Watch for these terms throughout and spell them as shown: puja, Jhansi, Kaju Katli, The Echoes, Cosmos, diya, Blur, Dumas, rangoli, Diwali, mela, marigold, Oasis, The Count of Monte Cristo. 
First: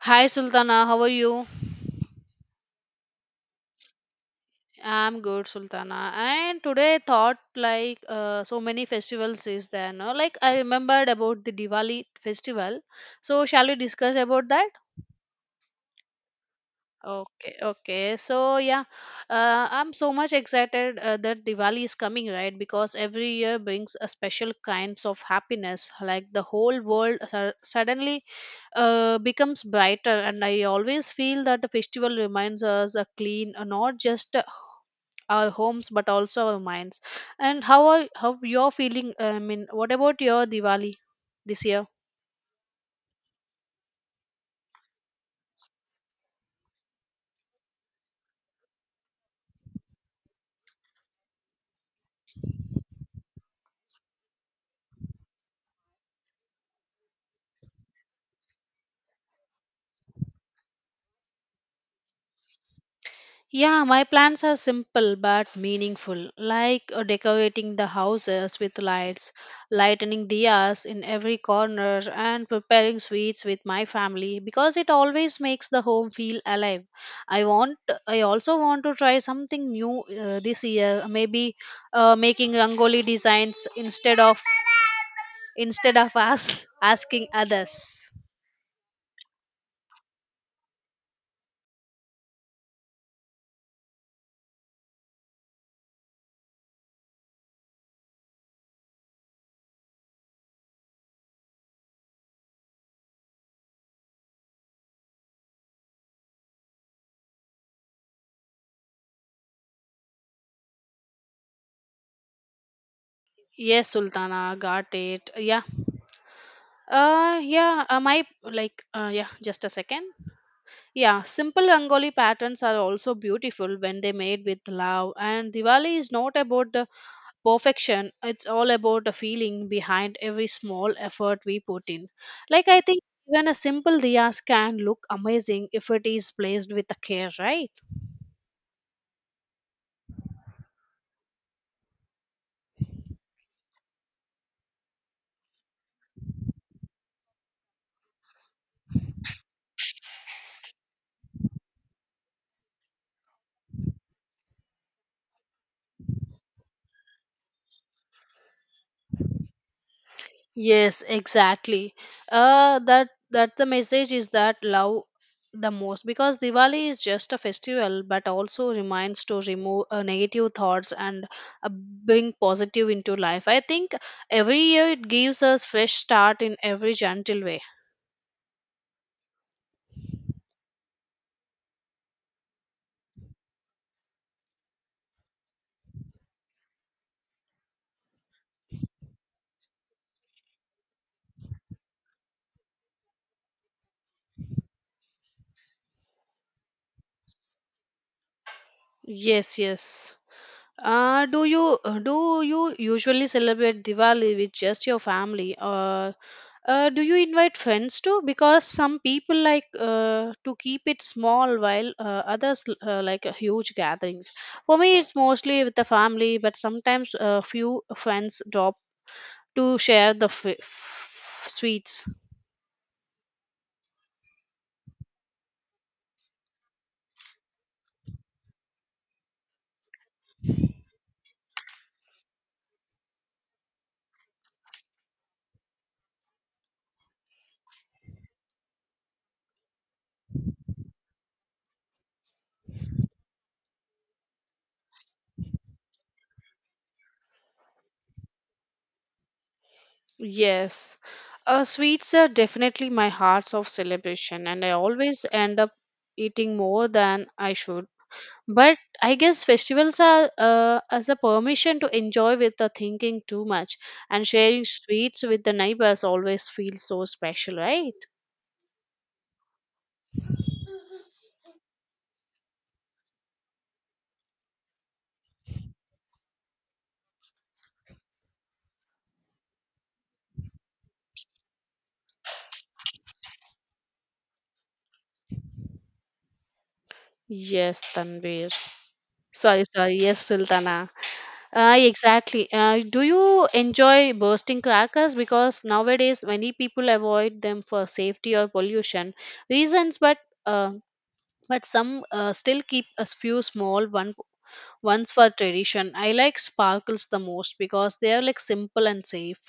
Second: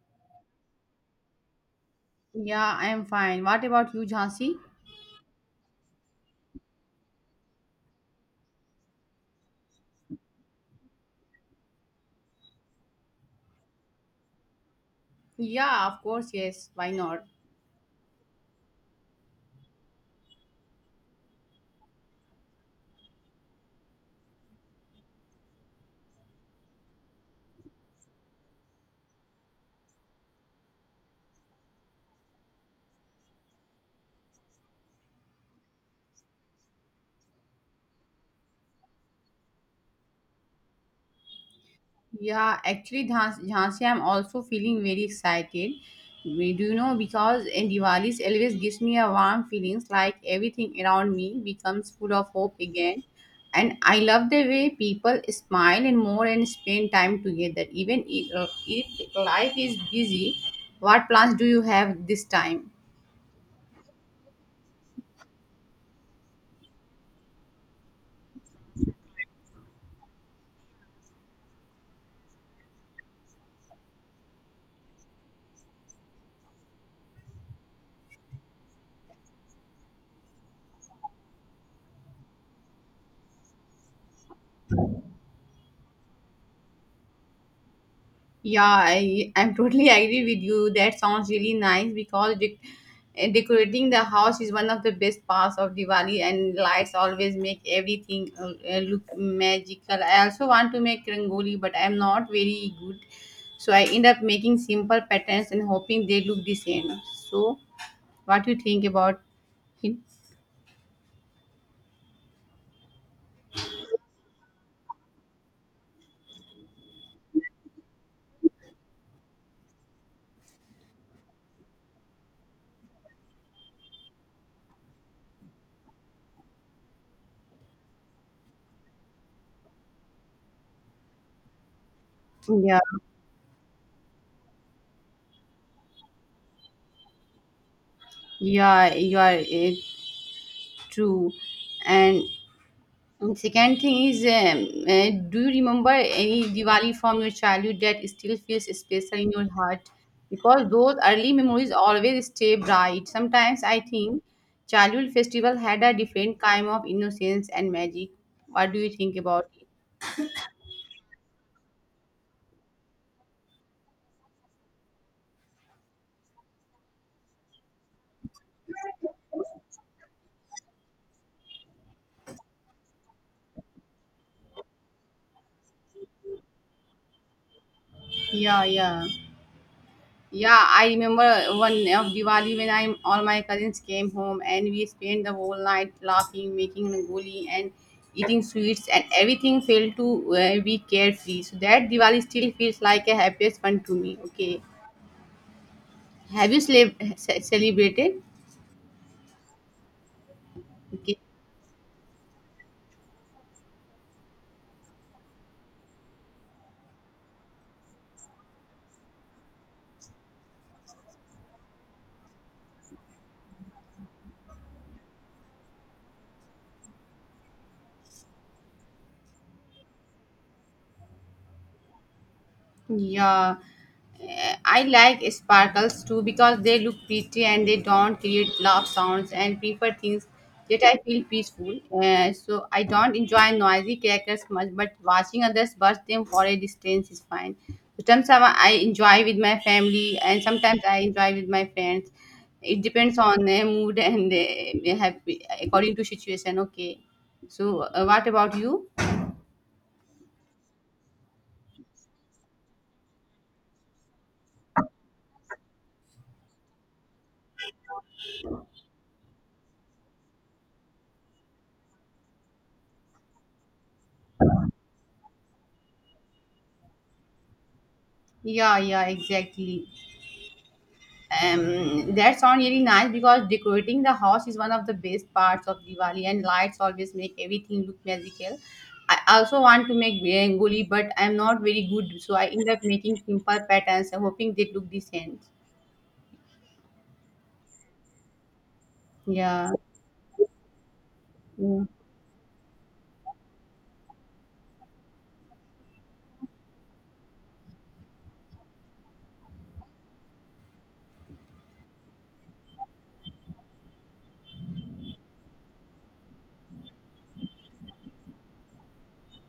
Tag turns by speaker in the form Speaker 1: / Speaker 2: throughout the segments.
Speaker 1: Hi Sultana, how are you?
Speaker 2: Yeah, I'm fine. What about you, Jhansi?
Speaker 1: I'm good, Sultana. And today I thought so many festivals is there, no? Like I remembered about the Diwali festival. So shall we discuss about that?
Speaker 2: Yeah, of course, yes. Why not?
Speaker 1: Okay, okay. So yeah, I'm so much excited that Diwali is coming, right? Because every year brings a special kinds of happiness. Like the whole world suddenly becomes brighter, and I always feel that the festival reminds us a clean, not just our homes but also our minds. And how you're feeling, I mean, what about your Diwali this year?
Speaker 2: Yeah, actually, Jhansi, I'm also feeling very excited. We do you know because in Diwali's always gives me a warm feelings like everything around me becomes full of hope again. And I love the way people smile and more and spend time together. Even if, if life is busy, what plans do you have this time?
Speaker 1: Yeah, my plans are simple but meaningful, like decorating the houses with lights, lightening diyas in every corner, and preparing sweets with my family because it always makes the home feel alive. i want I also want to try something new this year, maybe making rangoli designs instead of us asking others.
Speaker 2: Yeah, I'm totally agree with you. That sounds really nice because decorating the house is one of the best parts of Diwali, and lights always make everything look magical. I also want to make rangoli, but I'm not very good, so I end up making simple patterns and hoping they look the same. So, what do you think about it?
Speaker 1: Yes, Sultana, got it. Yeah. Yeah, just a second. Yeah, simple Rangoli patterns are also beautiful when they made with love. And Diwali is not about the perfection, it's all about the feeling behind every small effort we put in. Like,
Speaker 2: Yeah,
Speaker 1: I think even a simple diyas can look amazing if it is placed with the care, right?
Speaker 2: yeah, you are true. and And second thing is, do you remember any Diwali from your childhood that still feels special in your heart? Because those early memories always stay bright. Sometimes I think childhood festival had a different kind of innocence and magic. What do you think about it?
Speaker 1: Yes, exactly. That the message is that love the most because Diwali is just a festival, but also reminds to remove negative thoughts and bring positive into life. I think every year it gives us fresh start in every gentle way.
Speaker 2: Yeah, yeah. Yeah, I remember one of Diwali when I all my cousins came home and we spent the whole night laughing, making rangoli and eating sweets and everything felt to be carefree. So that Diwali still feels like a happiest one to me. Okay, have you celebrated?
Speaker 1: Yes, yes.
Speaker 2: Okay.
Speaker 1: Do you usually celebrate Diwali with just your family, or do you invite friends too? Because some people to keep it small, while others like huge gatherings. For me, it's mostly with the family, but sometimes a few friends drop to share the sweets.
Speaker 2: Yeah, I like sparkles too because they look pretty and they don't create loud sounds and prefer things that I feel peaceful. Eh, so I don't enjoy noisy crackers much, but watching others burst them for a distance is fine. Sometimes I enjoy with my family and sometimes I enjoy with my friends. It depends on the mood and happy according to situation. Okay, so what about you?
Speaker 1: Yes. Sweets are definitely my hearts of celebration, and I always end up eating more than I should. But I guess festivals are as a permission to enjoy without thinking too much, and sharing sweets with the neighbors always feels so special, right?
Speaker 2: Yeah, yeah, exactly. That sounds really nice because decorating the house is one of the best parts of Diwali, and lights always make everything look magical. I also want to make rangoli, but I'm not very good, so I end up making simple patterns, hoping they look decent.
Speaker 1: Yes, Tanvir. Sorry,
Speaker 2: Yeah.
Speaker 1: sorry, yes, Sultana.
Speaker 2: Mm.
Speaker 1: Exactly. Do you enjoy bursting crackers? Because nowadays many people avoid them for safety or pollution reasons, uh, but some still keep a few small ones for tradition. I like sparkles the most because they are like simple and safe.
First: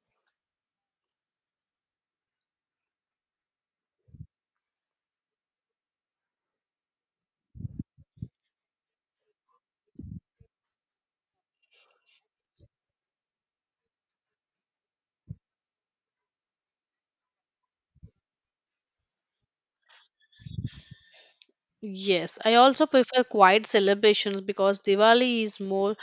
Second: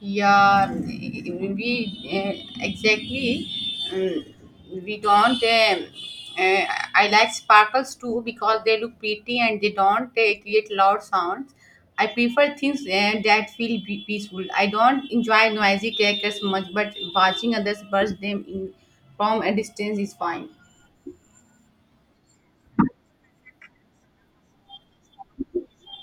Speaker 2: Yeah, we exactly. We don't. Uh, I like sparkles too because they look pretty and they don't create loud sounds. I prefer things that feel peaceful. I don't enjoy noisy crackers much, but watching others burst them in from a distance is fine.
Speaker 1: Yes, I also prefer quiet celebrations because Diwali is more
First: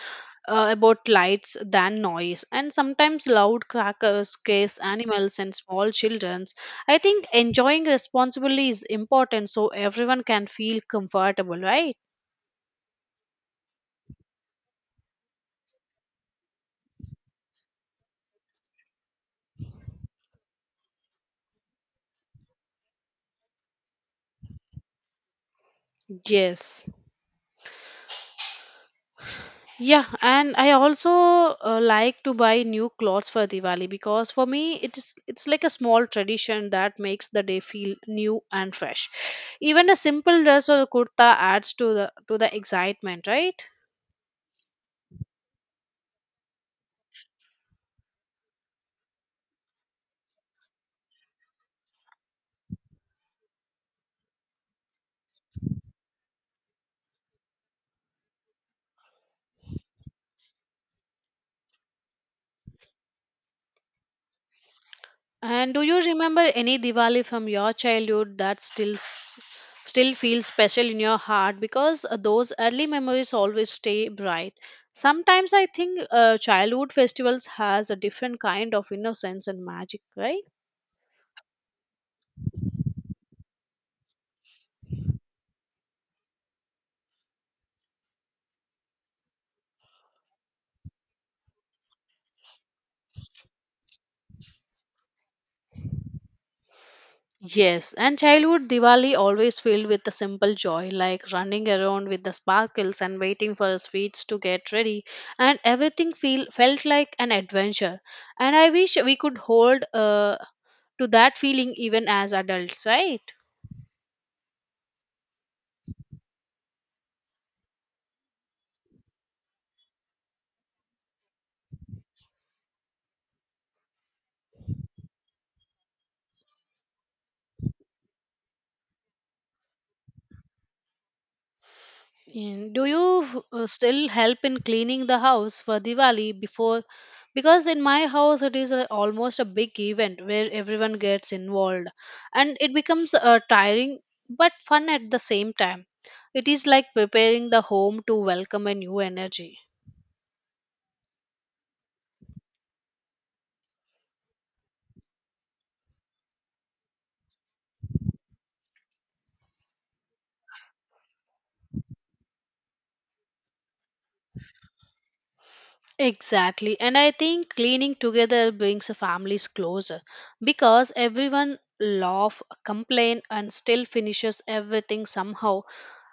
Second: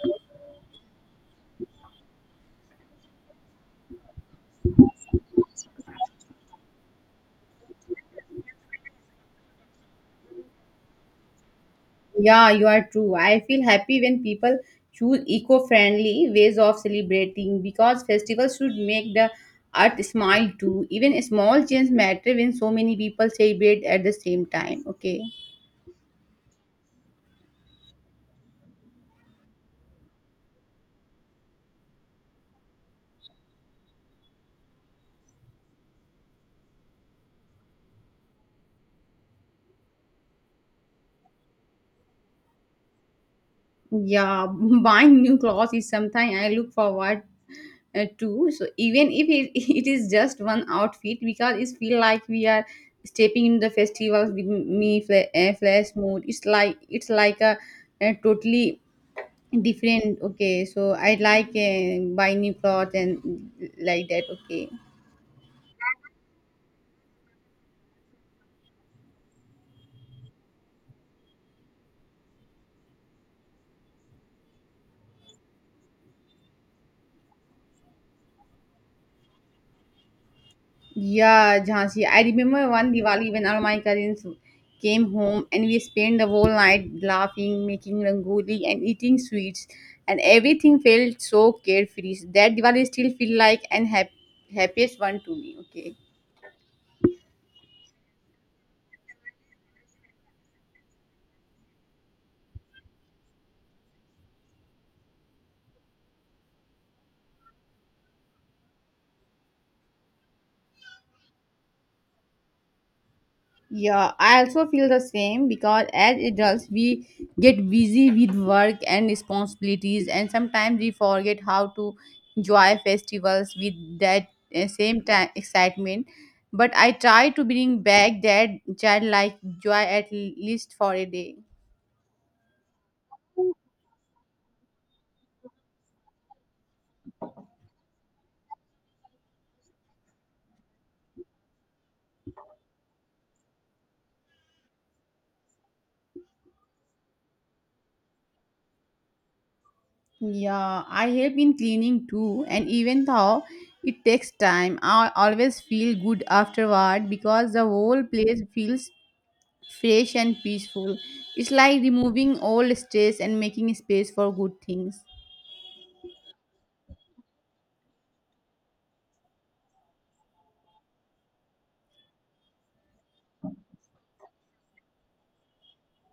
Speaker 1: about lights than noise, and sometimes loud crackers case animals and small children. I think enjoying responsibly is important so everyone can feel comfortable, right?
Speaker 2: Yeah, you are true. I feel happy when people choose eco-friendly ways of celebrating because festivals should make the earth smile too. Even small change matter when so many people celebrate at the same time. Okay.
Speaker 1: Yes. Yeah, and I also like to buy new clothes for Diwali because for me it's like a small tradition that makes the day feel new and fresh. Even a simple dress or kurta adds to the excitement, right?
Speaker 2: Yeah, buying new clothes is something I look forward to. So even if it, it is just one outfit, because it feel like we are stepping in the festivals with me flash mode. It's like a totally different, okay. So I like buy new clothes and like that, okay.
Speaker 1: And do you remember any Diwali from your childhood that still feels special in your heart? Because those early memories always stay bright. Sometimes I think childhood festivals has a different kind of innocence and magic, right?
Speaker 2: Yeah, Jhansi. I remember one Diwali when all my cousins came home and we spent the whole night laughing, making rangoli, and eating sweets, and everything felt so carefree. That Diwali still feel like an happiest one to me, okay.
Speaker 1: Yes, and childhood Diwali always filled with the simple joy, like running around with the sparkles and waiting for the sweets to get ready, and everything feel felt like an adventure. And I wish we could hold to that feeling even as adults, right?
Speaker 2: Yeah, I also feel the same because as adults, we get busy with work and responsibilities, and sometimes we forget how to enjoy festivals with that same time excitement. But I try to bring back that childlike joy at least for a day.
Speaker 1: And do you still help in cleaning the house for Diwali before? Because in my house, it is a, almost a big event where everyone gets involved, and it becomes tiring but fun at the same time. It is like preparing the home to welcome a new energy.
Speaker 2: Yeah, I help in cleaning too, and even though it takes time, I always feel good afterward because the whole place feels fresh and peaceful. It's like removing all stress and making space for good things.
Speaker 1: Exactly, and I think cleaning together brings families closer because everyone laugh, complain, and still finishes everything somehow.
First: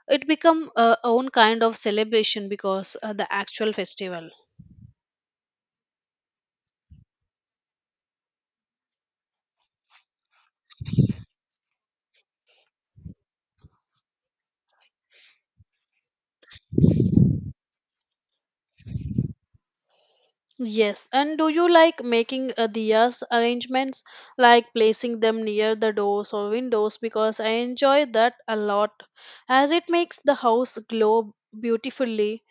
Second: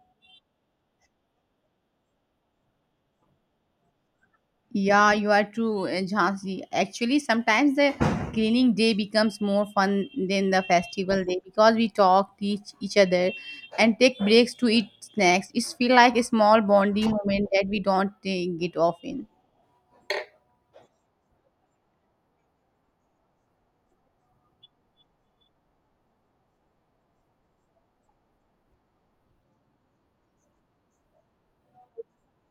Speaker 1: It become a own kind of celebration because the actual festival.
Speaker 2: Yeah, you are true, Jhansi. Actually, sometimes the cleaning day becomes more fun than the festival day because we talk, teach each other, and take breaks to eat snacks. It's feel like a small bonding moment that we don't get often.
Speaker 1: Yes, and do you like making diyas arrangements, like placing them near the doors or windows? Because I enjoy that a lot, as it makes the house glow beautifully.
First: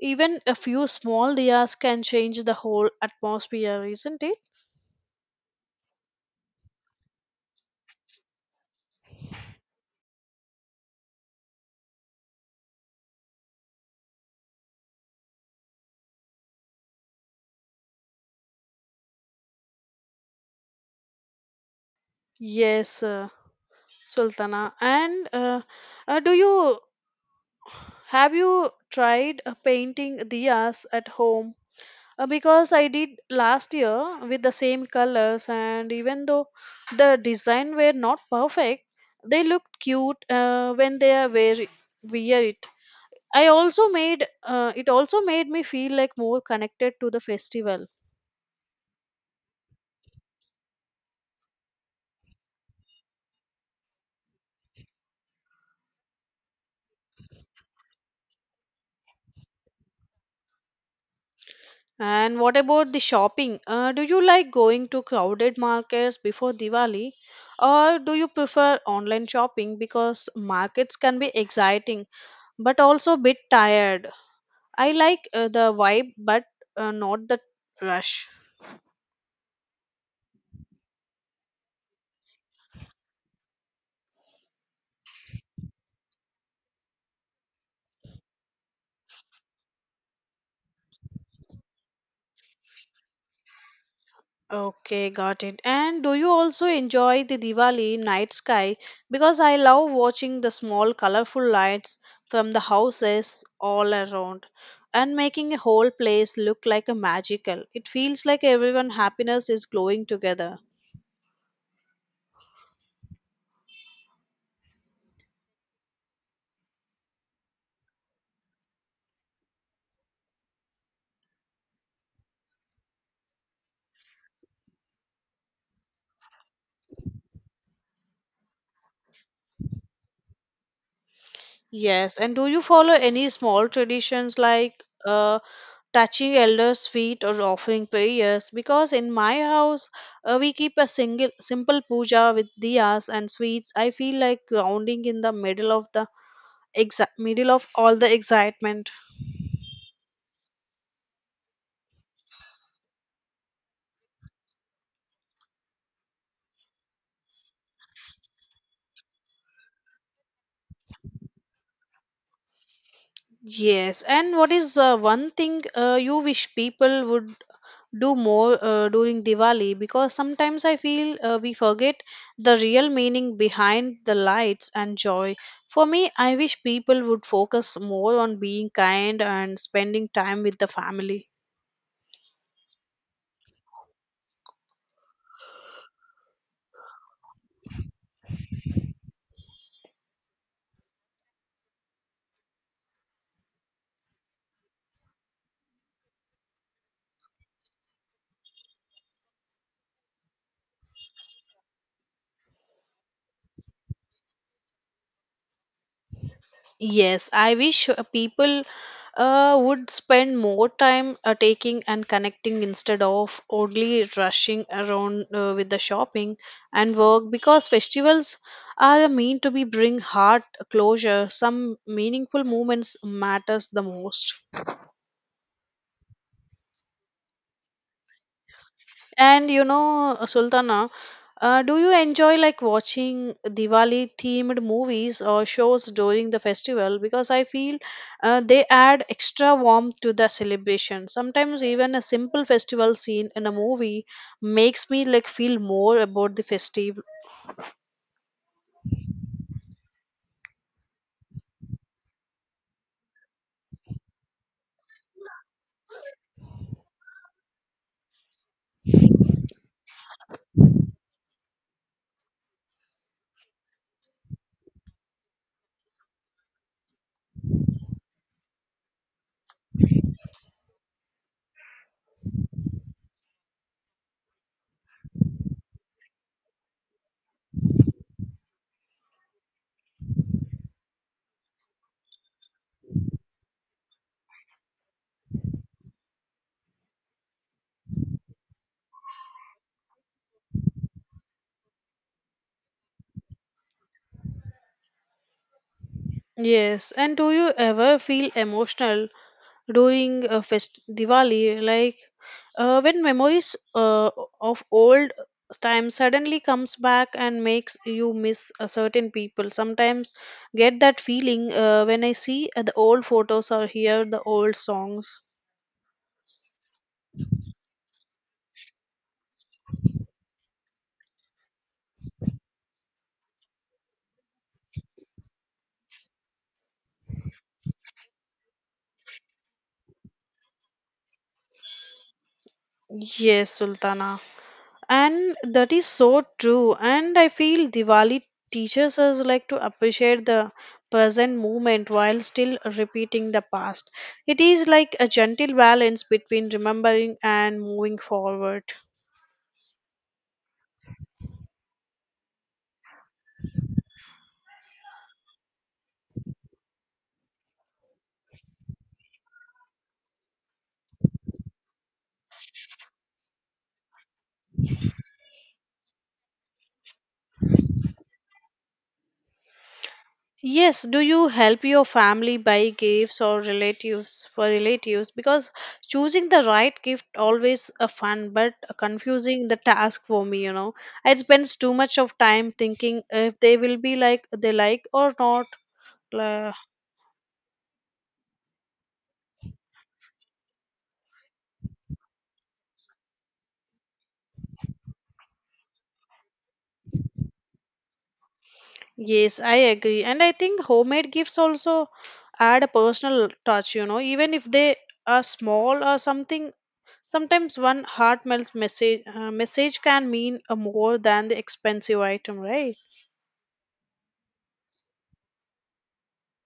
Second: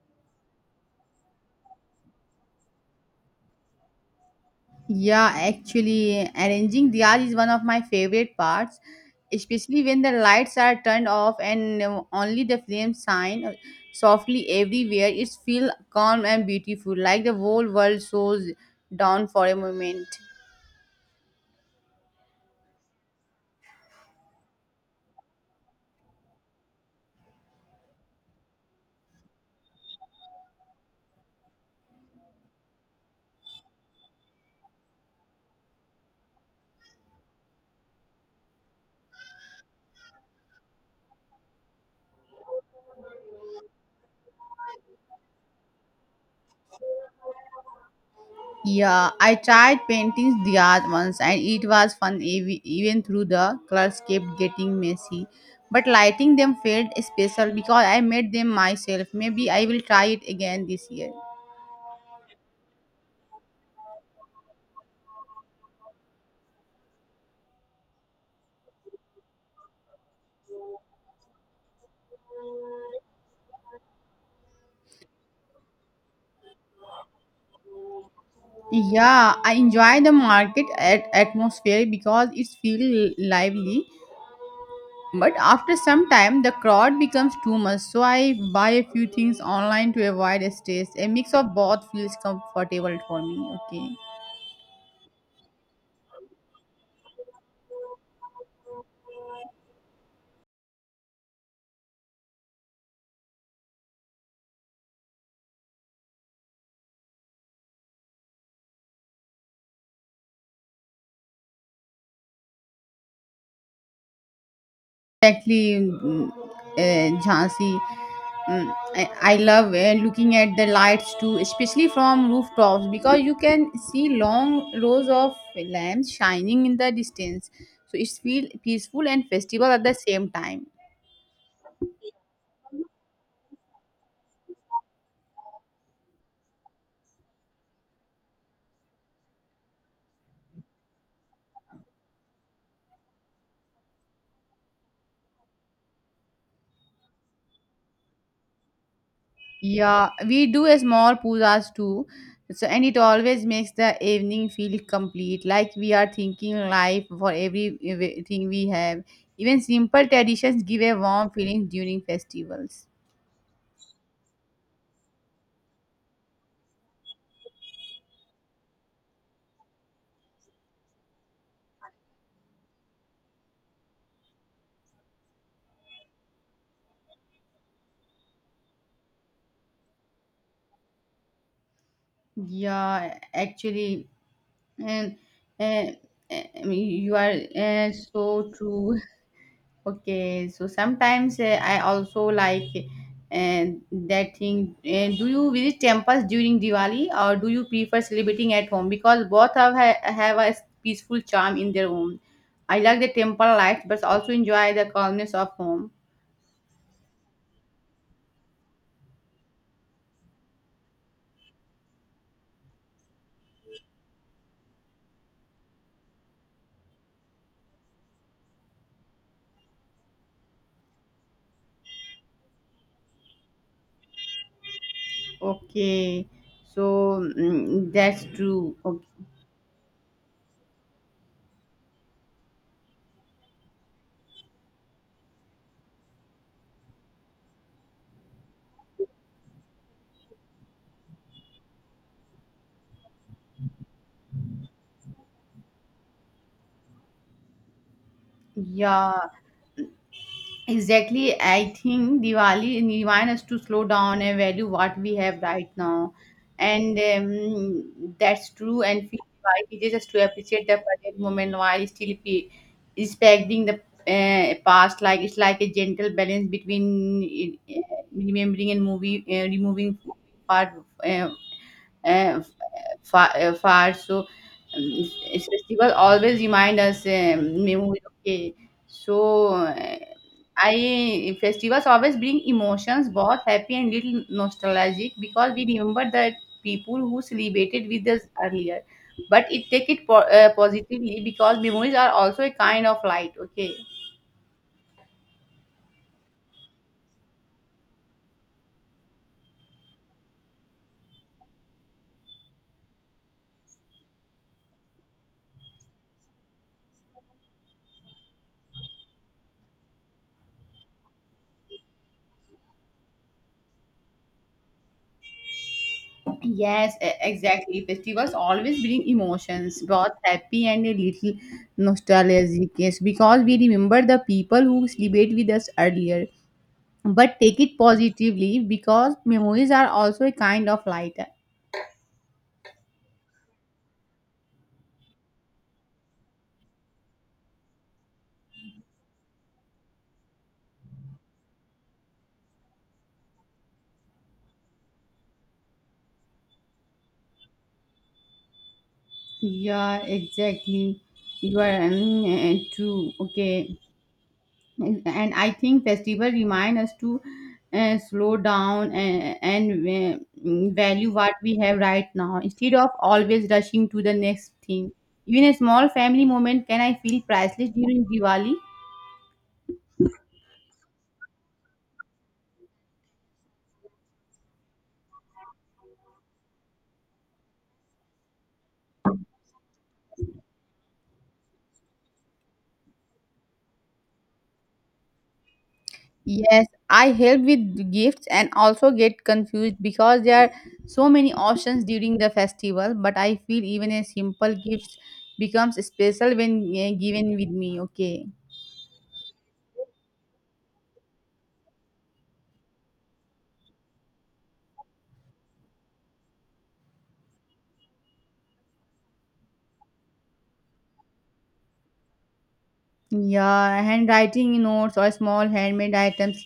Speaker 1: Even a few small diyas can change the whole atmosphere, isn't it?
Speaker 2: Yeah, actually, arranging diyas is one of my favorite parts, especially when the lights are turned off and only the flames shine softly everywhere. It feels calm and beautiful, like the whole world slows down for a moment.
Speaker 1: Yes, Sultana. And do you Have you tried painting diyas at home? Because I did last year with the same colors, and even though the design were not perfect, they looked cute when they are wear it. I also made It also made me feel like more connected to the festival.
Speaker 2: Yeah, I tried painting diyas once, and it was fun even through the colors kept getting messy. But lighting them felt special because I made them myself. Maybe I will try it again this year.
Speaker 1: And what about the shopping? Do you like going to crowded markets before Diwali, or do you prefer online shopping? Because markets can be exciting but also a bit tired? I like the vibe, but not the rush.
Speaker 2: Yeah, I enjoy the market at atmosphere because it's feel lively. But after some time, the crowd becomes too much, so I buy a few things online to avoid stress. A mix of both feels comfortable for me. Okay.
Speaker 1: Okay, got it. And do you also enjoy the Diwali night sky? Because I love watching the small colorful lights from the houses all around and making a whole place look like a magical. It feels like everyone happiness is glowing together.
Speaker 2: Exactly, Jhansi. I love looking at the lights too, especially from rooftops because you can see long rows of lamps shining in the distance. So it's feel peaceful and festival at the same time.
Speaker 1: Yes, and do you follow any small traditions like uh, touching elders' feet or offering prayers? Because in my house, we keep a single simple puja with diyas and sweets. I feel like grounding in the middle of the middle of all the excitement.
Speaker 2: Yeah, we do a small pujas too. So and it always makes the evening feel complete, like we are thinking life for everything we have. Even simple traditions give a warm feeling during festivals.
Speaker 1: Yes, and what is one thing you wish people would do more during Diwali? Because sometimes I feel we forget the real meaning behind the lights and joy. For me, I wish people would focus more on being kind and spending time with the family.
Speaker 2: Yeah, actually, and uh, I mean, you are so true. Okay, so sometimes I also like uh, that thing. Do you visit temples during Diwali or do you prefer celebrating at home? Because both have a peaceful charm in their own. I like the temple life, but also enjoy the calmness of home.
Speaker 1: Yes, I wish people would spend more time taking and connecting instead of only rushing around with the shopping and work because festivals are meant to be bring heart closure. Some meaningful moments matters the most.
Speaker 2: Okay, so that's true. Okay.
Speaker 1: And you know, Sultana, do you enjoy like watching Diwali themed movies or shows during the festival? Because I feel they add extra warmth to the celebration. Sometimes even a simple festival scene in a movie makes me like feel more about the festive.
Speaker 2: Yeah. Exactly, I think Diwali reminds us to slow down and value what we have right now, and that's true. And feel Diwali teaches us to appreciate the present moment while still respecting the past. Like it's like a gentle balance between remembering and removing part uh, uh, far. So festival always remind us memory. Okay, so I festivals always bring emotions, both happy and little nostalgic, because we remember the people who celebrated with us earlier. But it take it positively because memories are also a kind of light. Okay.
Speaker 1: Yes, and do you ever feel emotional during a Diwali, like when memories of old time suddenly comes back and makes you miss a certain people. Sometimes get that feeling when I see the old photos or hear the old songs.
Speaker 2: Yes, exactly. Festivals always bring emotions, both happy and a little nostalgic. Yes, because we remember the people who celebrate with us earlier. But take it positively because memories are also a kind of light.
Speaker 1: Yes, Sultana. And that is so true. And I feel Diwali teaches us like to appreciate the present moment while still repeating the past. It is like a gentle balance between remembering and moving forward.
Speaker 2: Yeah, exactly. You are true. Okay. And I think festival remind us to slow down and value what we have right now instead of always rushing to the next thing. Even a small family moment can I feel priceless during Diwali.
Speaker 1: Yes, do you help your family buy gifts or relatives for relatives? Because choosing the right gift always a fun but a confusing the task for me, you know. I spend too much of time thinking if they will be like they like or not. Uh,
Speaker 2: Yes, I help with gifts and also get confused because there are so many options during the festival. But I feel even a simple gift becomes special when given with me. Okay.
Speaker 1: yes, I agree. And I think homemade gifts also add a personal touch, you know, even if they are small or something. Sometimes one heartfelt message can mean more than the expensive item, right?
Speaker 2: Yeah, handwriting notes or small handmade items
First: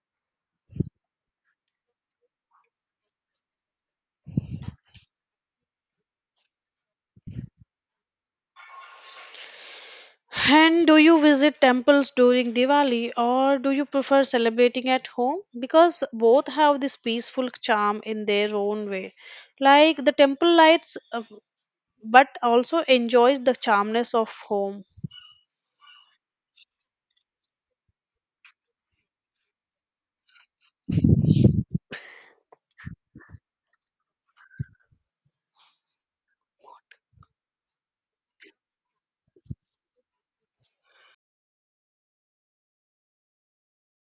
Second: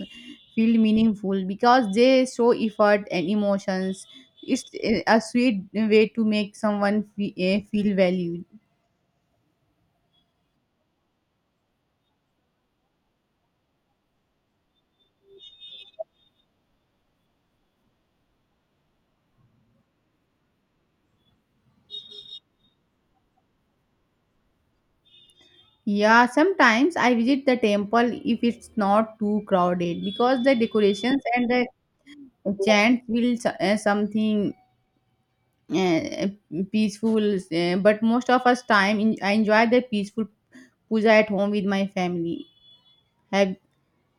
Speaker 2: feel meaningful because they show effort and emotions. It's a sweet way to make someone feel valued.
Speaker 1: And do you visit temples during Diwali or do you prefer celebrating at home? Because both have this peaceful charm in their own way. Like the temple lights, but also enjoys the charmness of home.
Speaker 2: Yeah, sometimes I visit the temple if it's not too crowded because the decorations and the chant will s- eh, something uh, peaceful. Eh, but most of us time in, I enjoy the peaceful puja at home with my family. Have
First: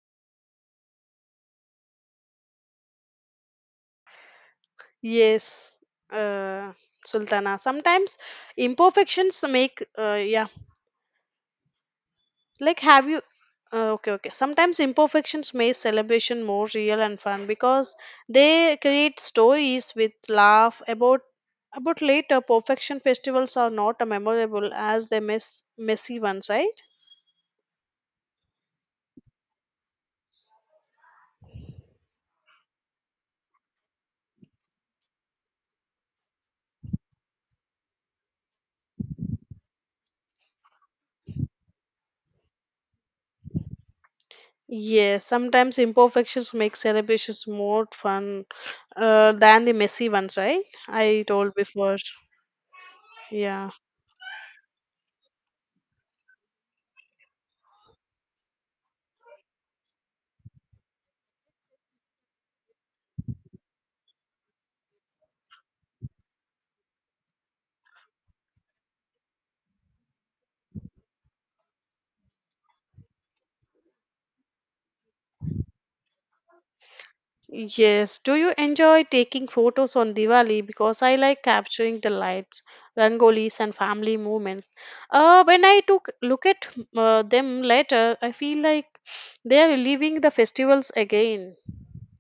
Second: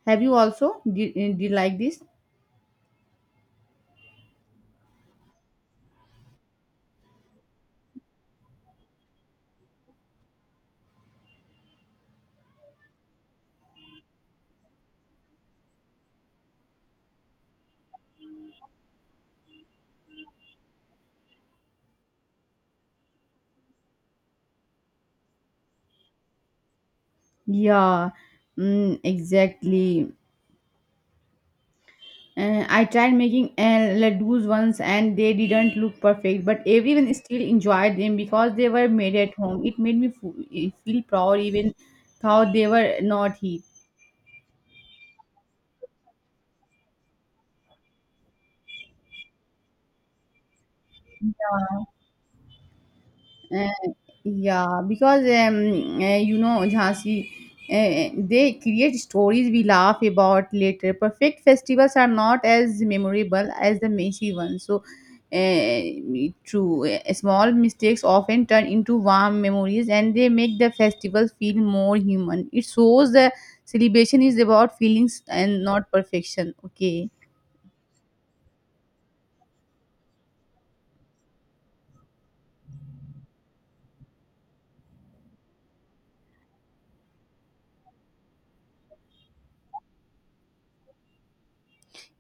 Speaker 2: Have you also? Did like this?
Speaker 1: Yes, uh, Sultana. Sometimes imperfections make, yeah, like have you, okay, okay. Sometimes imperfections make celebration more real and fun because they create stories with laugh about later. Perfection festivals are not memorable as they messy ones, right?
Speaker 2: Yeah, exactly. I tried making ladoos once and they didn't look perfect, but everyone still enjoyed them because they were made at home. It made me feel proud even though they were not heat.
Speaker 1: Yes, sometimes imperfections make celebrations more fun than the messy ones, right? I told before.
Speaker 2: Uh,
Speaker 1: Yeah.
Speaker 2: yeah, because you know, Jhansi, they create stories we laugh about later. Perfect festivals are not as memorable as the messy ones. So, uh, true, small mistakes often turn into warm memories, and they make the festivals feel more human. It shows the celebration is about feelings and not perfection. Okay.
Speaker 1: Yes. Do you enjoy taking photos on Diwali? Because I like capturing the lights, rangolis, and family moments. When I took look at them later, I feel like they are living the festivals again.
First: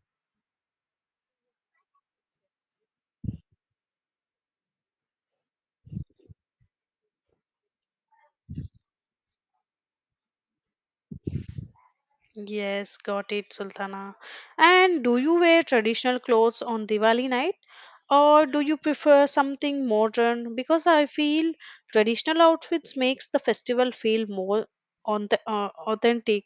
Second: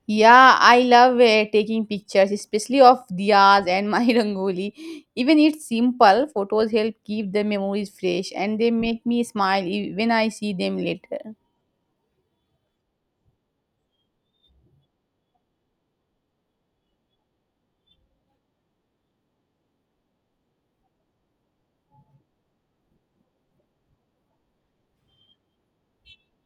Speaker 2: Yeah, I love taking pictures, especially of diyas and my rangoli. Even it's simple, photos help keep the memories fresh and they make me smile when I see them later.
Speaker 1: Yes, got it, Sultana. And do you wear traditional clothes on Diwali night? Or do you prefer something modern? Because I feel traditional outfits makes the festival feel more on the authentic.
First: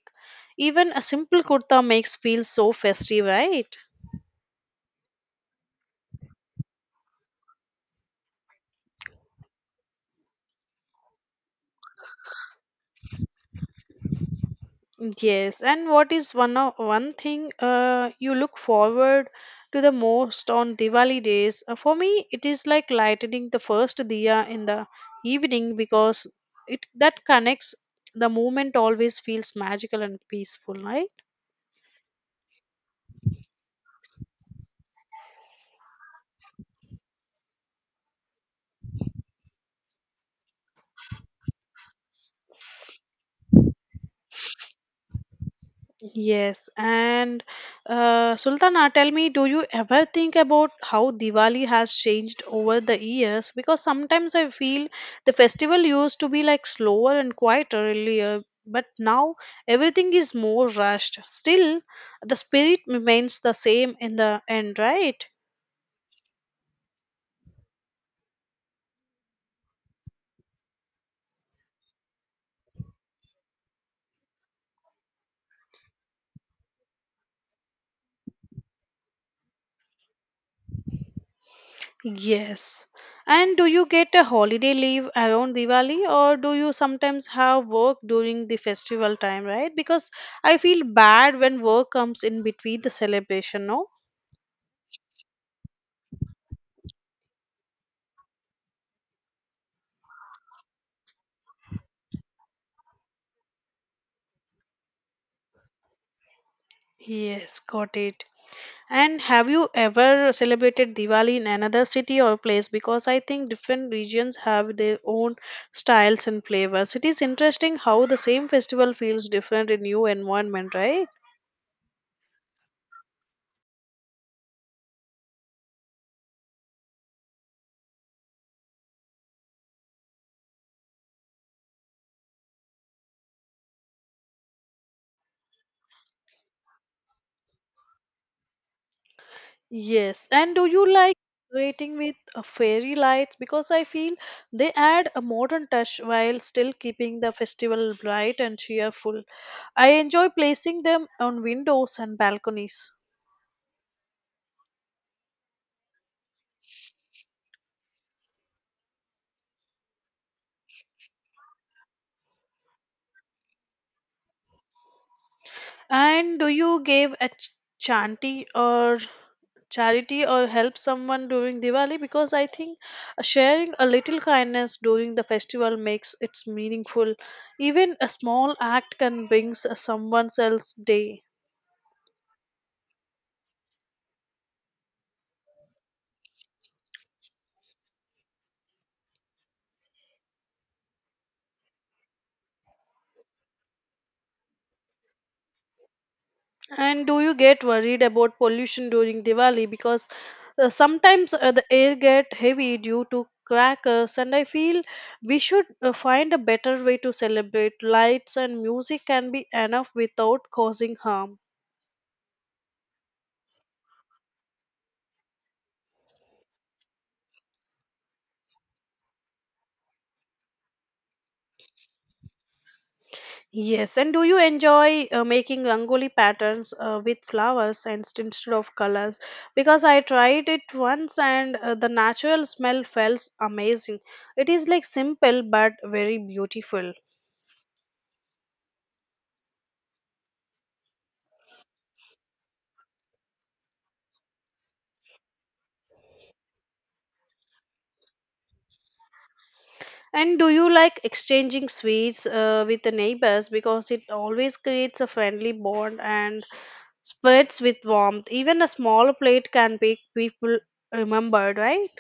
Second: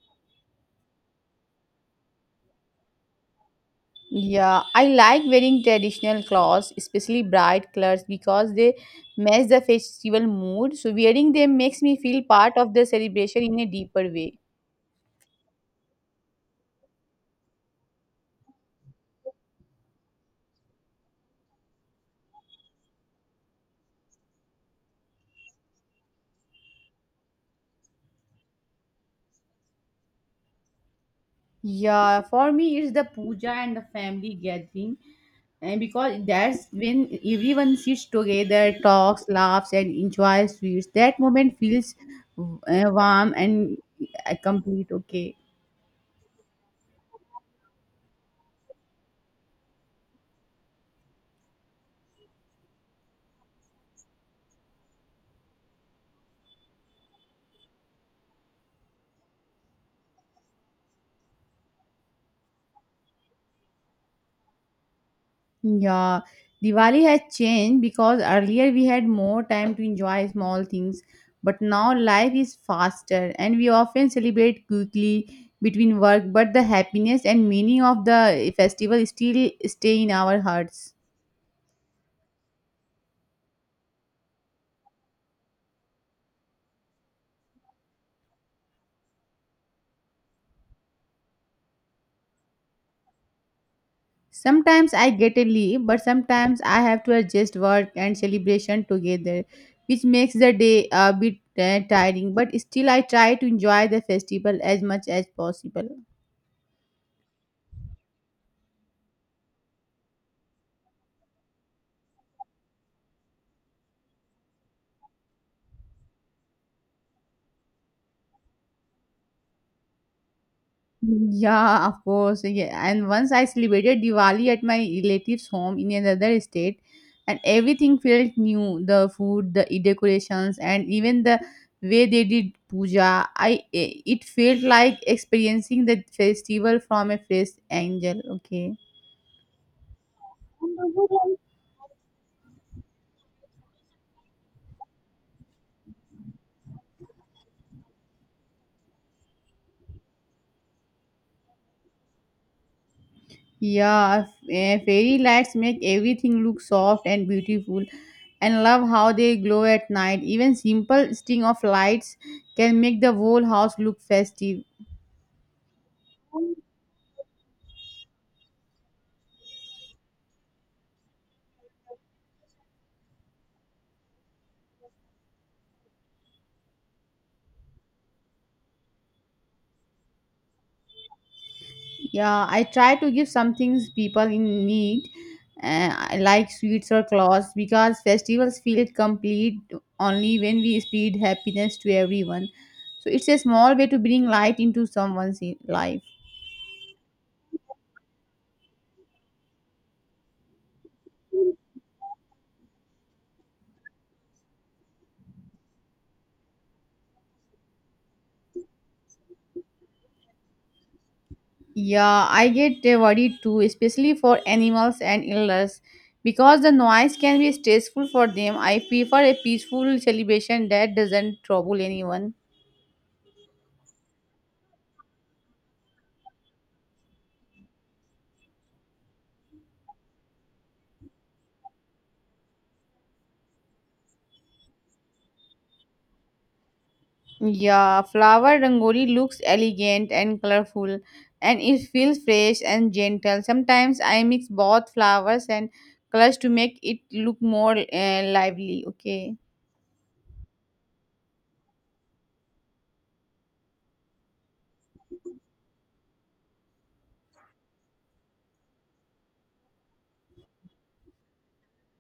Speaker 1: Even a simple kurta makes feel so festive, right?
Speaker 2: Yeah, I like wearing traditional clothes, especially bright colors because they match the festival mood. So wearing them makes me feel part of the celebration in a deeper way.
Speaker 1: Yes, and what is one thing you look forward to the most on Diwali days? For me, it is like lighting the first diya in the evening because it that connects the moment always feels magical and peaceful, right?
Speaker 2: Yeah, for me it's the puja and the family gathering, and because that's when everyone sits together, talks, laughs, and enjoys sweets. That moment feels warm and complete. Okay,
Speaker 1: Yes, and Sultana, tell me, do you ever think about how Diwali has changed over the years? Because sometimes I feel the festival used to be like slower and quieter earlier, but now everything is more rushed. Still, the spirit remains the same in the end, right?
Speaker 2: yeah. Diwali has changed because earlier we had more time to enjoy small things, but now life is faster, and we often celebrate quickly between work. But the happiness and meaning of the festival still stay in our hearts.
Speaker 1: Yes. And do you get a holiday leave around Diwali or do you sometimes have work during the festival time, right? Because I feel bad when work comes in between the celebration, no?
Speaker 2: Sometimes I get a leave, but sometimes I have to adjust work and celebration together, which makes the day a bit tiring. But still, I try to enjoy the festival as much as possible.
Speaker 1: Yes, got it. And have you ever celebrated Diwali in another city or place? Because I think different regions have their own styles and flavors. It is interesting how the same festival feels different in new environment, right?
Speaker 2: Yeah, of course. Yeah. And once I celebrated Diwali at my relative's home in another state, and everything felt new the food, the decorations, and even the way they did puja. It felt like experiencing the festival from a fresh angle. Okay.
Speaker 1: Yes, and do you like decorating with fairy lights? Because I feel they add a modern touch while still keeping the festival bright and cheerful. I enjoy placing them on windows and balconies.
Speaker 2: Yeah, fairy lights make everything look soft and beautiful, and love how they glow at night. Even simple string of lights can make the whole house look festive.
Speaker 1: And do you give a chanty or charity or help someone during Diwali? Because I think sharing a little kindness during the festival makes it meaningful. Even a small act can bring someone else's day.
Speaker 2: Yeah, I try to give some things people in need, I like sweets or clothes, because festivals feel complete only when we spread happiness to everyone. So it's a small way to bring light into someone's life.
Speaker 1: And do you get worried about pollution during Diwali? Because sometimes the air get heavy due to crackers, and I feel we should find a better way to celebrate. Lights and music can be enough without causing harm.
Speaker 2: Yeah, I get worried too, especially for animals and illness. Because the noise can be stressful for them, I prefer a peaceful celebration that doesn't trouble anyone.
Speaker 1: Yes, and do you enjoy making rangoli patterns with flowers and instead of colors? Because I tried it once and the natural smell felt amazing. It is like simple but very beautiful.
Speaker 2: Yeah, flower rangoli looks elegant and colorful, and it feels fresh and gentle. Sometimes I mix both flowers and colors to make it look more lively. Okay.
Speaker 1: And do you like exchanging sweets with the neighbors because it always creates a friendly bond and spreads with warmth? Even a small plate can make people remembered, right?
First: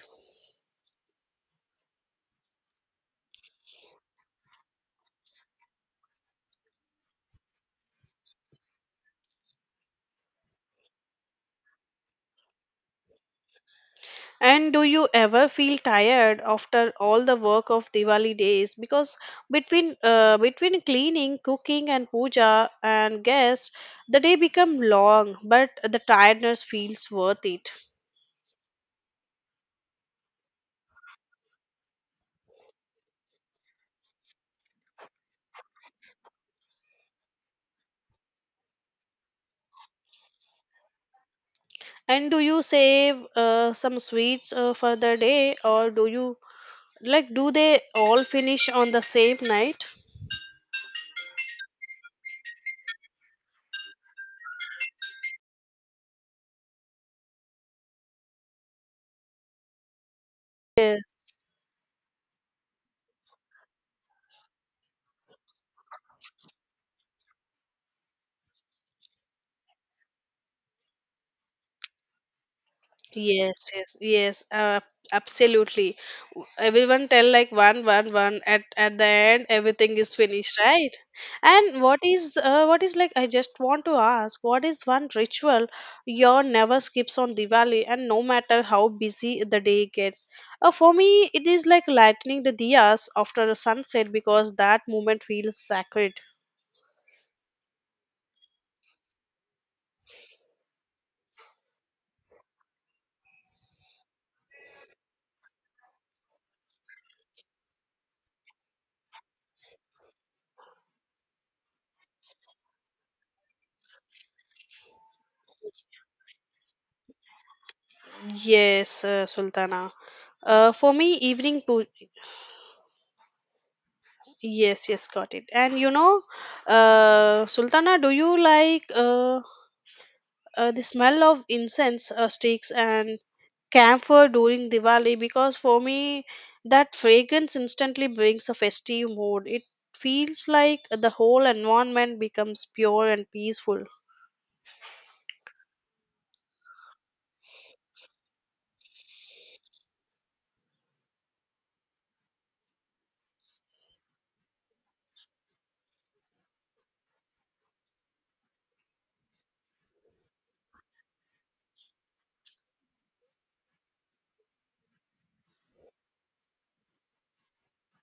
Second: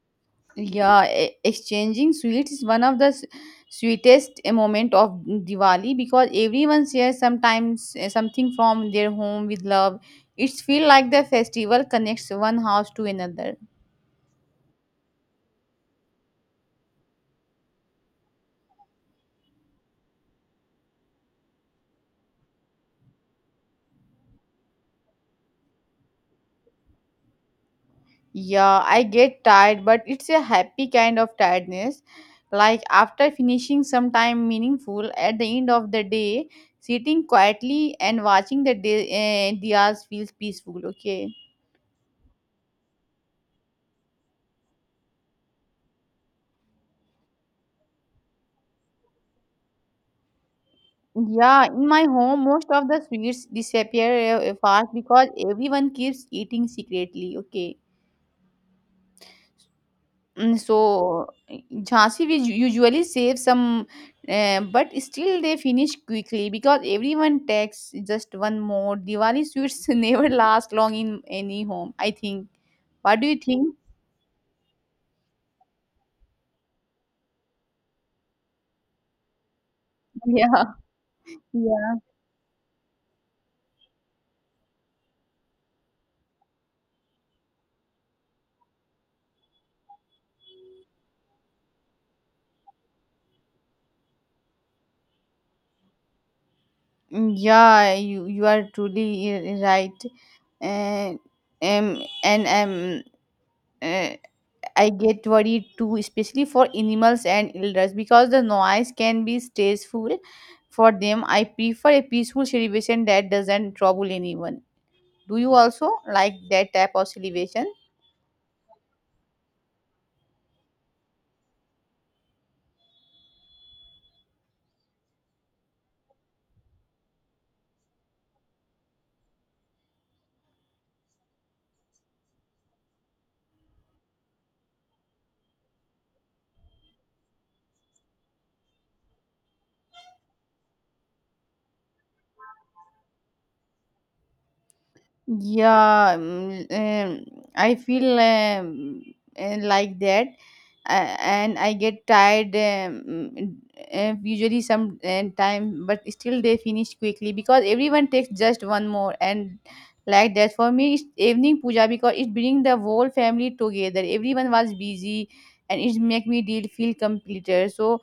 Speaker 2: Yeah, exchanging sweets is one of the sweetest moment of Diwali because everyone shares sometimes something from their home with love. It's feel like the festival connects one house to another.
Speaker 1: And do you ever feel tired after all the work of Diwali days? Because between cleaning, cooking, and puja and guests, the day become long, but the tiredness feels worth it.
Speaker 2: Yeah, I get tired, but it's a happy kind of tiredness. Like after finishing some time meaningful at the end of the day, sitting quietly and watching the day, diyas feels peaceful. Okay.
Speaker 1: And do you save some sweets for the day, or do you like do they all finish on the same night?
Speaker 2: Yeah, in my home, most of the sweets disappear fast because everyone keeps eating secretly. Okay. Mm, so
Speaker 1: Yes.
Speaker 2: uh, Jhansi we usually save some, but still they finish quickly because everyone takes just one more. Diwali sweets never last long in any home, I think. What do you
Speaker 1: Yes,
Speaker 2: think?
Speaker 1: yes, yes. Absolutely. Everyone tell like one, one, one. At the end, everything is
Speaker 2: Yeah,
Speaker 1: finished, right? And
Speaker 2: yeah,
Speaker 1: what is like? I just want to ask, what is one ritual you never skips on Diwali, and no matter how busy the day gets? For me, it is like lighting the diyas after the sunset because that moment feels sacred.
Speaker 2: yeah. You are truly right. And and. uh, I get worried too, especially for animals and elders, because the noise can be stressful for them. I prefer a peaceful celebration that doesn't trouble anyone. Do you also like that type of celebration?
Speaker 1: Yes, Sultana. For me, evening pu- Yes, yes, got it. And you know, Sultana, do you like the smell of incense sticks and camphor during Diwali? Because for me, that fragrance instantly brings a festive mood. It feels like the whole environment becomes pure and peaceful.
Speaker 2: Yeah, mm, I feel like that, and I get tired mm, usually some time, but still they finish quickly because everyone takes just one more and like that for me it's evening puja because it bring the whole family together. Everyone was busy, and it make me deal feel completer. So,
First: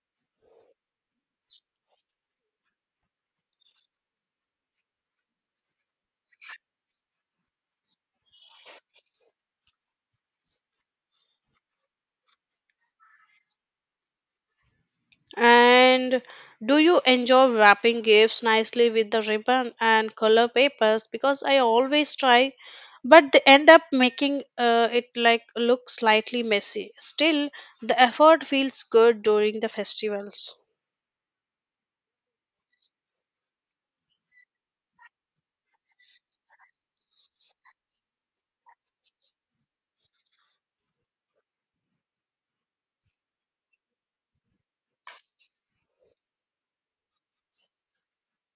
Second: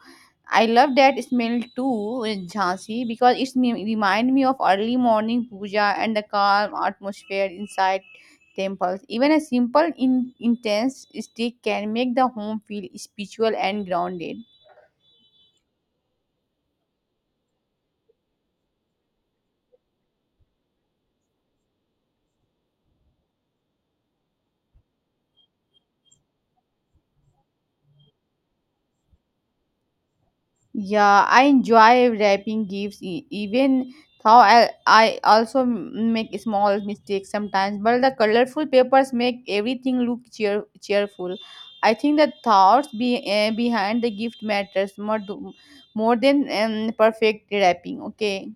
Speaker 2: I love that smell too in Jhansi because it remind me of early morning puja and the calm atmosphere inside temples. Even a simple intense stick can make the home feel spiritual and grounded.
Speaker 1: And do you enjoy wrapping gifts nicely with the ribbon and color papers? Because I always try, but they end up making it like look slightly messy. Still, the effort feels good during the festivals.
Speaker 2: Yeah, I enjoy wrapping gifts even though I also make small mistakes sometimes, but the colorful papers make everything look cheerful. I think the thoughts behind the gift matters more, more than perfect wrapping, okay?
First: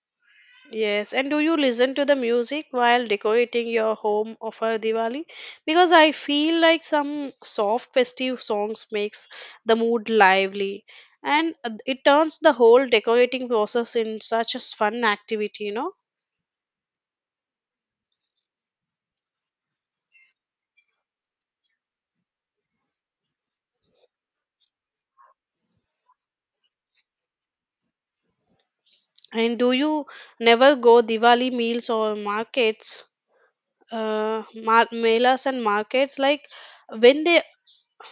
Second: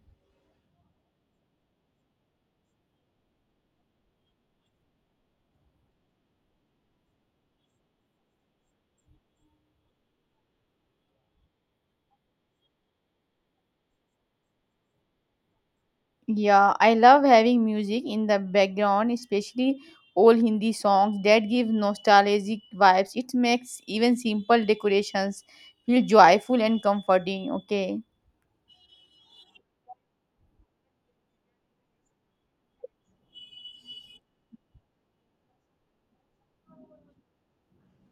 Speaker 1: Yes, and do you listen to the music while decorating your home for Diwali? Because I feel like some soft festive songs makes the mood lively and it turns the whole decorating process in such a fun activity, you know.
Speaker 2: Yeah, I love having music in the background, especially old Hindi songs that give nostalgic vibes. It makes even simple decorations feel joyful and comforting, okay?
Speaker 1: And do you never go Diwali meals or markets, melas and markets like when they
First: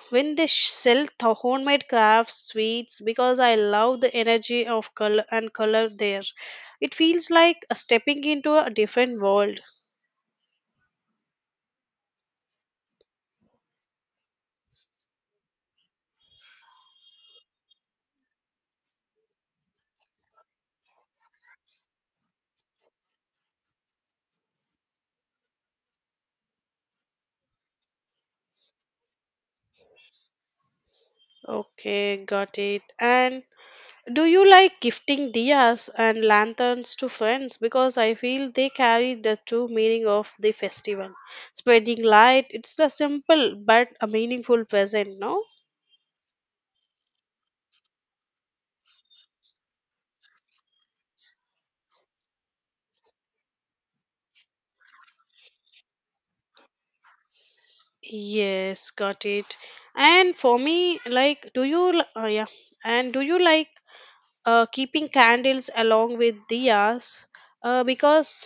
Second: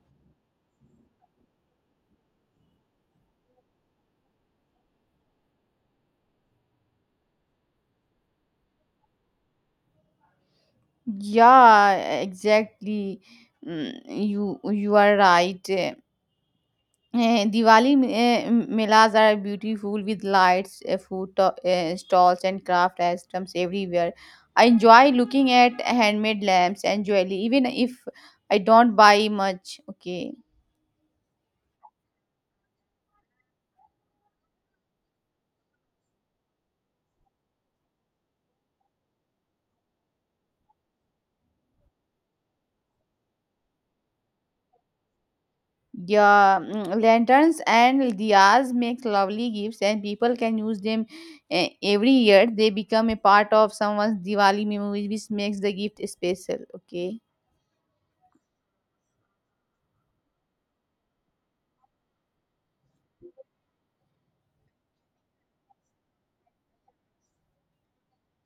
Speaker 1: when they sell the homemade crafts sweets because I love the energy of color and color there. It feels like stepping into a different world.
Speaker 2: Yeah, exactly. You you are right. Diwali melas are beautiful with lights, food stalls, and craft items everywhere. I enjoy looking at handmade lamps and jewelry, even if I don't buy much. Okay.
Speaker 1: Okay, got it. And do you like gifting diyas and lanterns to friends? Because I feel they carry the true meaning of the festival, spreading light. It's a simple but a meaningful present, no?
Speaker 2: Yeah, lanterns and diyas make lovely gifts, and people can use them every year. They become a part of someone's Diwali memories, which makes the gift special. Okay.
Speaker 1: Yes, got it. And for me, like, do you oh yeah, and do you like keeping candles along with diyas because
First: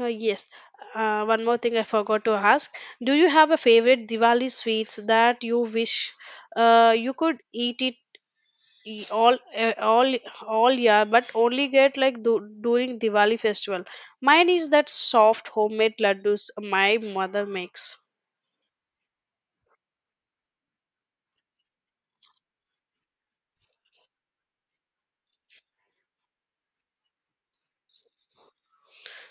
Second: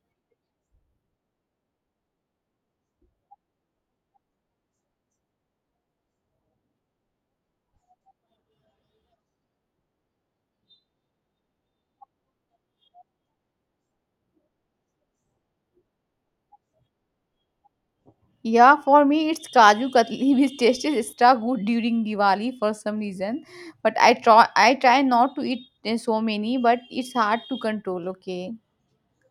Speaker 1: yes, one more thing I forgot to ask, do you have a favorite Diwali sweets that you wish you could eat it e- all uh, all all year but only get like during Diwali festival? Mine is that soft homemade laddus my mother makes.
Speaker 2: Yeah, for me it's Kaju Katli which tastes extra good during Diwali for some reason. But I try not to eat so many, but it's hard to control, okay?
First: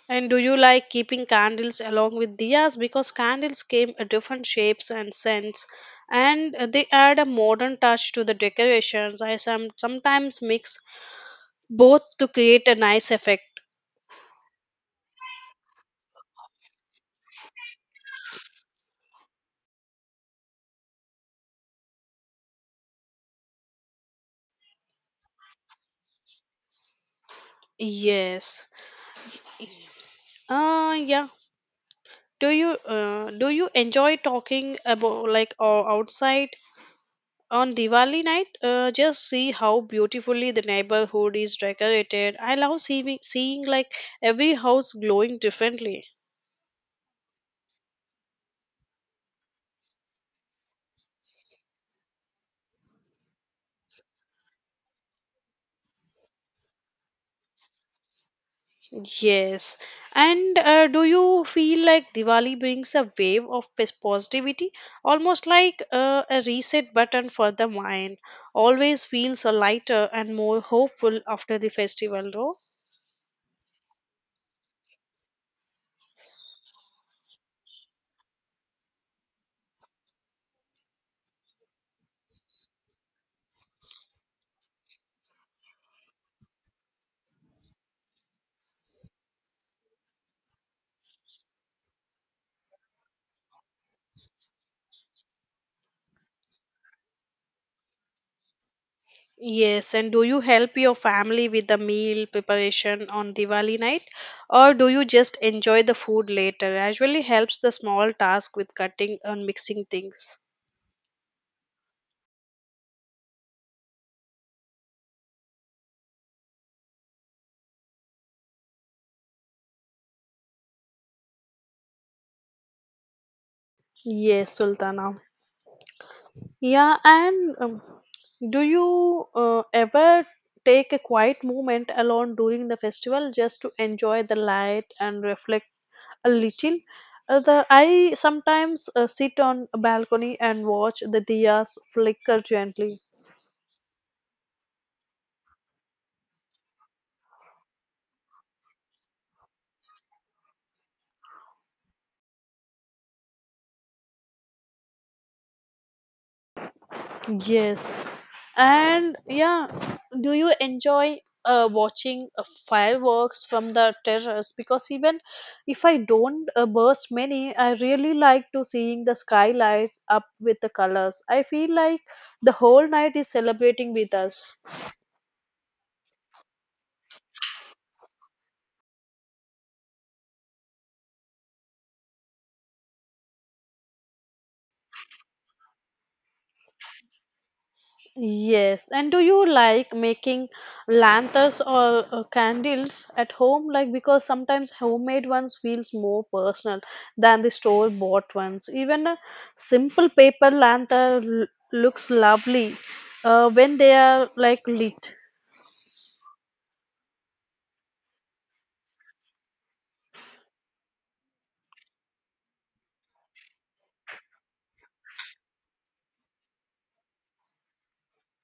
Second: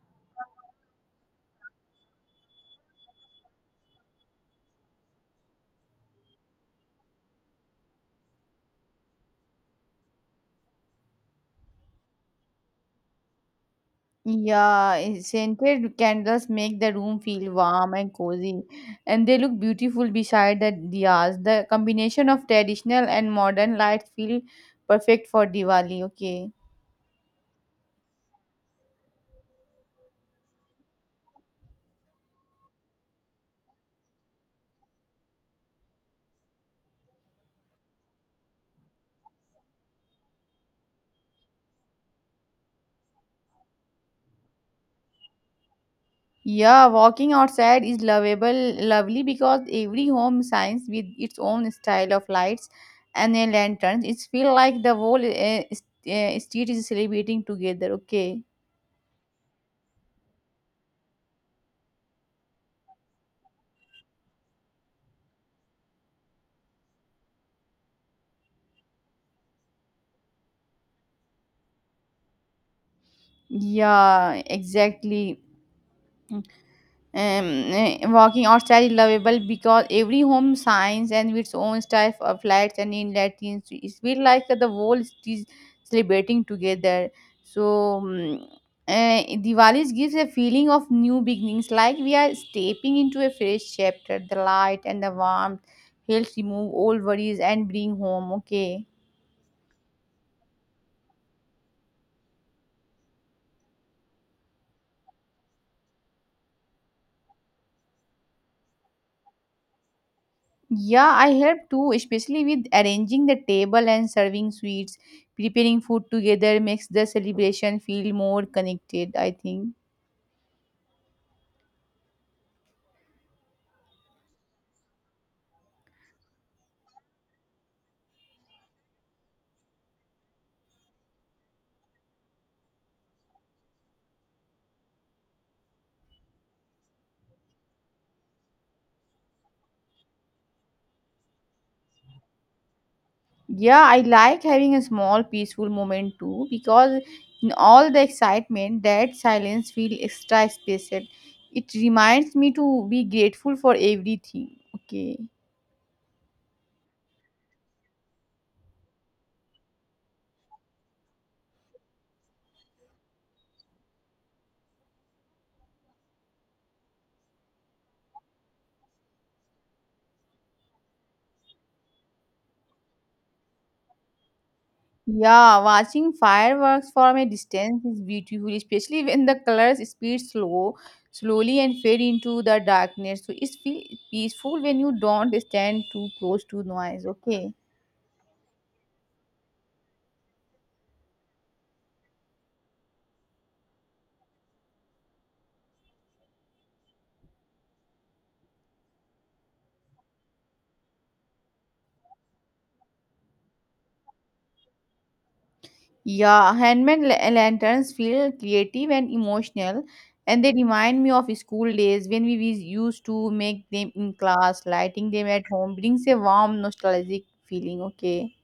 Speaker 1: And do you like keeping candles along with diyas? Because candles came in different shapes and scents, and they add a modern touch to the decorations. I sometimes mix both to create a nice effect.
Speaker 2: Yeah, scented candles make the room feel warm and cozy, and they look beautiful beside the diyas. The combination of traditional and modern lights feel perfect for Diwali, okay?
Speaker 1: Yes. Yeah. Do you enjoy talking about like outside on Diwali night? Just see how beautifully the neighborhood is decorated. I love seeing like every house glowing differently.
Speaker 2: Yeah, walking outside is lovable, lovely because every home shines with its own style of lights and a lantern. It feels like the whole street is celebrating together. Okay.
Speaker 1: Yes. And do you feel like Diwali brings a wave of positivity, almost like a reset button for the mind? Always feels a lighter and more hopeful after the festival, though.
Speaker 2: Yeah, exactly. um, Walking or is lovable because every home shines and with its own style of lights and inlet things. It feels like the world is celebrating together. So, Diwali gives a feeling of new beginnings, like we are stepping into a fresh chapter. The light and the warmth helps remove all worries and bring home. Okay.
Speaker 1: Yes, and do you help your family with the meal preparation on Diwali night, or do you just enjoy the food later? Usually helps the small task with cutting and mixing things.
Speaker 2: Yeah, I help too, especially with arranging the table and serving sweets. Preparing food together makes the celebration feel more connected, I think.
Speaker 1: Yes, Sultana. Yeah, and do you ever take a quiet moment alone during the festival just to enjoy the light and reflect a little? I sometimes sit on a balcony and watch the diyas flicker gently.
Speaker 2: Yeah, I like having a small peaceful moment too because in all the excitement, that silence feels extra special. It reminds me to be grateful for everything. Okay.
Speaker 1: Yes. And yeah, do you enjoy watching fireworks from the terrace? Because even if I don't burst many, I really like to seeing the sky lights up with the colors. I feel like the whole night is celebrating with us.
Speaker 2: Yeah, watching fireworks from a distance is beautiful, especially when the colors speed slow, slowly and fade into the darkness. So it's feel peaceful when you don't stand too close to noise. Okay.
Speaker 1: Yes, and do you like making lanterns or candles at home? Like because sometimes homemade ones feels more personal than the store bought ones. Even a simple paper lantern looks lovely when they are like lit.
Speaker 2: Yeah, handmade lanterns feel creative and emotional, and they remind me of school days when we used to make them in class. Lighting them at home brings a warm, nostalgic feeling. Okay.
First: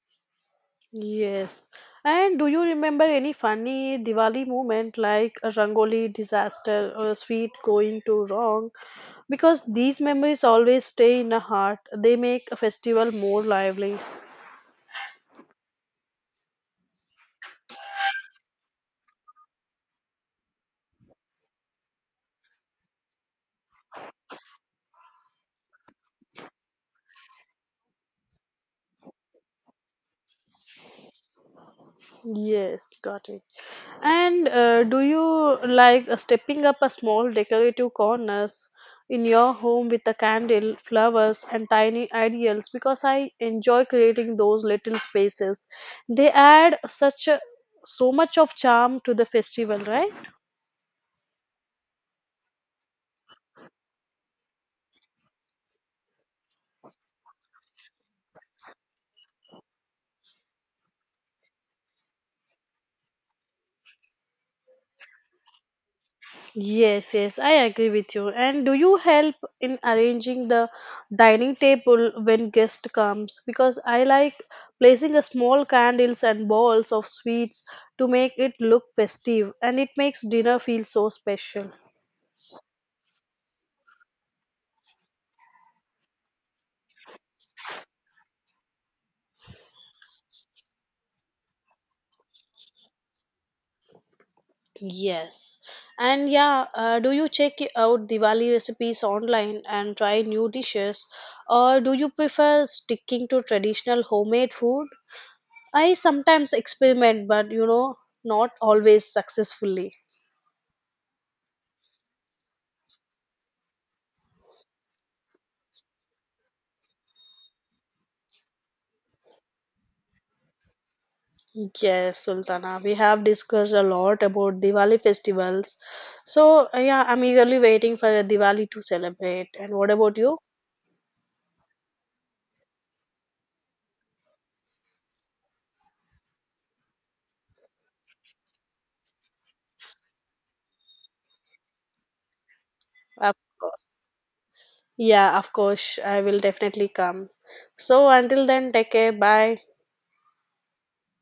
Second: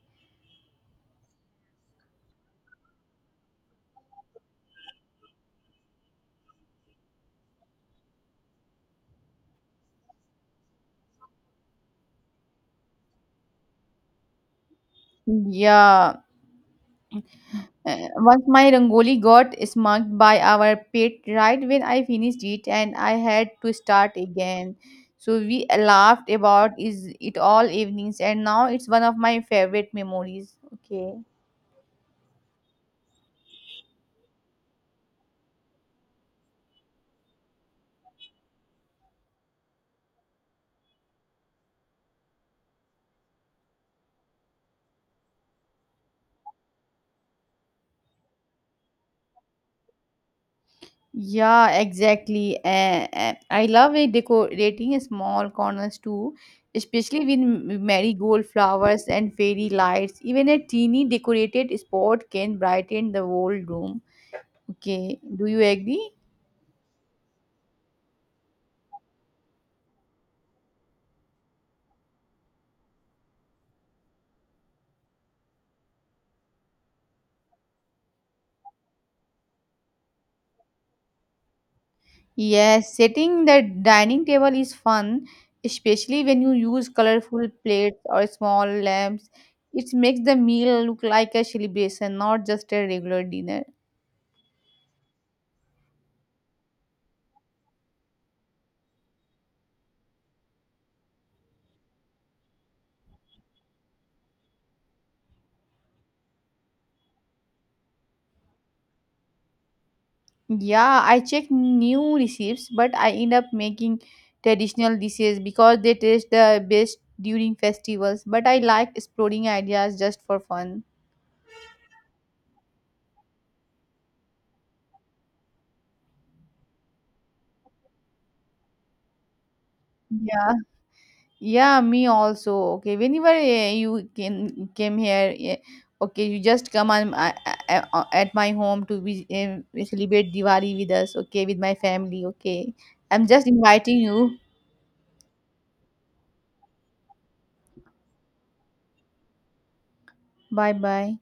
Speaker 1: Yes. And do you remember any funny Diwali moment like a Rangoli disaster or a sweet going too wrong? Because these memories always stay in the heart. They make a festival more lively.
Speaker 2: Yeah. Once my Rangoli got smudged by our pet right when I finished it, and I had to start again. So we laughed about is it all evenings, and now it's one of my favorite memories. Okay.
Speaker 1: Yes, got it. And do you like stepping up a small decorative corners in your home with a candle, flowers, and tiny ideals? Because I enjoy creating those little spaces. They add such a, so much of charm to the festival, right?
Speaker 2: Yeah, exactly. I love it decorating small corners too, especially with marigold flowers and fairy lights. Even a teeny decorated spot can brighten the whole room. Okay, do you agree?
Speaker 1: Yes, yes, I agree with you. And do you help in arranging the dining table when guest comes? Because I like placing a small candles and balls of sweets to make it look festive, and it makes dinner feel so special.
Speaker 2: Yes, setting the dining table is fun, especially when you use colorful plates or small lamps. It makes the meal look like a celebration, not just a regular dinner.
Speaker 1: Yes. And yeah, do you check out Diwali recipes online and try new dishes, or do you prefer sticking to traditional homemade food? I sometimes experiment, but you know, not always successfully.
Speaker 2: Yeah, I check new recipes, but I end up making traditional dishes because they taste the best during festivals. But I like exploring ideas just for fun.
Speaker 1: Yes, Sultana, we have discussed a lot about Diwali festivals. So, yeah, I'm eagerly waiting for Diwali to celebrate. And what about you?
Speaker 2: Yeah. Yeah, me also. Okay, whenever you can came here, okay, you just come on, at my home to be celebrate Diwali with us. Okay, with my family. Okay, I'm
Speaker 1: Of
Speaker 2: just inviting
Speaker 1: course.
Speaker 2: you.
Speaker 1: Yeah, of course, I will definitely come. So, until then, take care. Bye.
Speaker 2: Bye bye.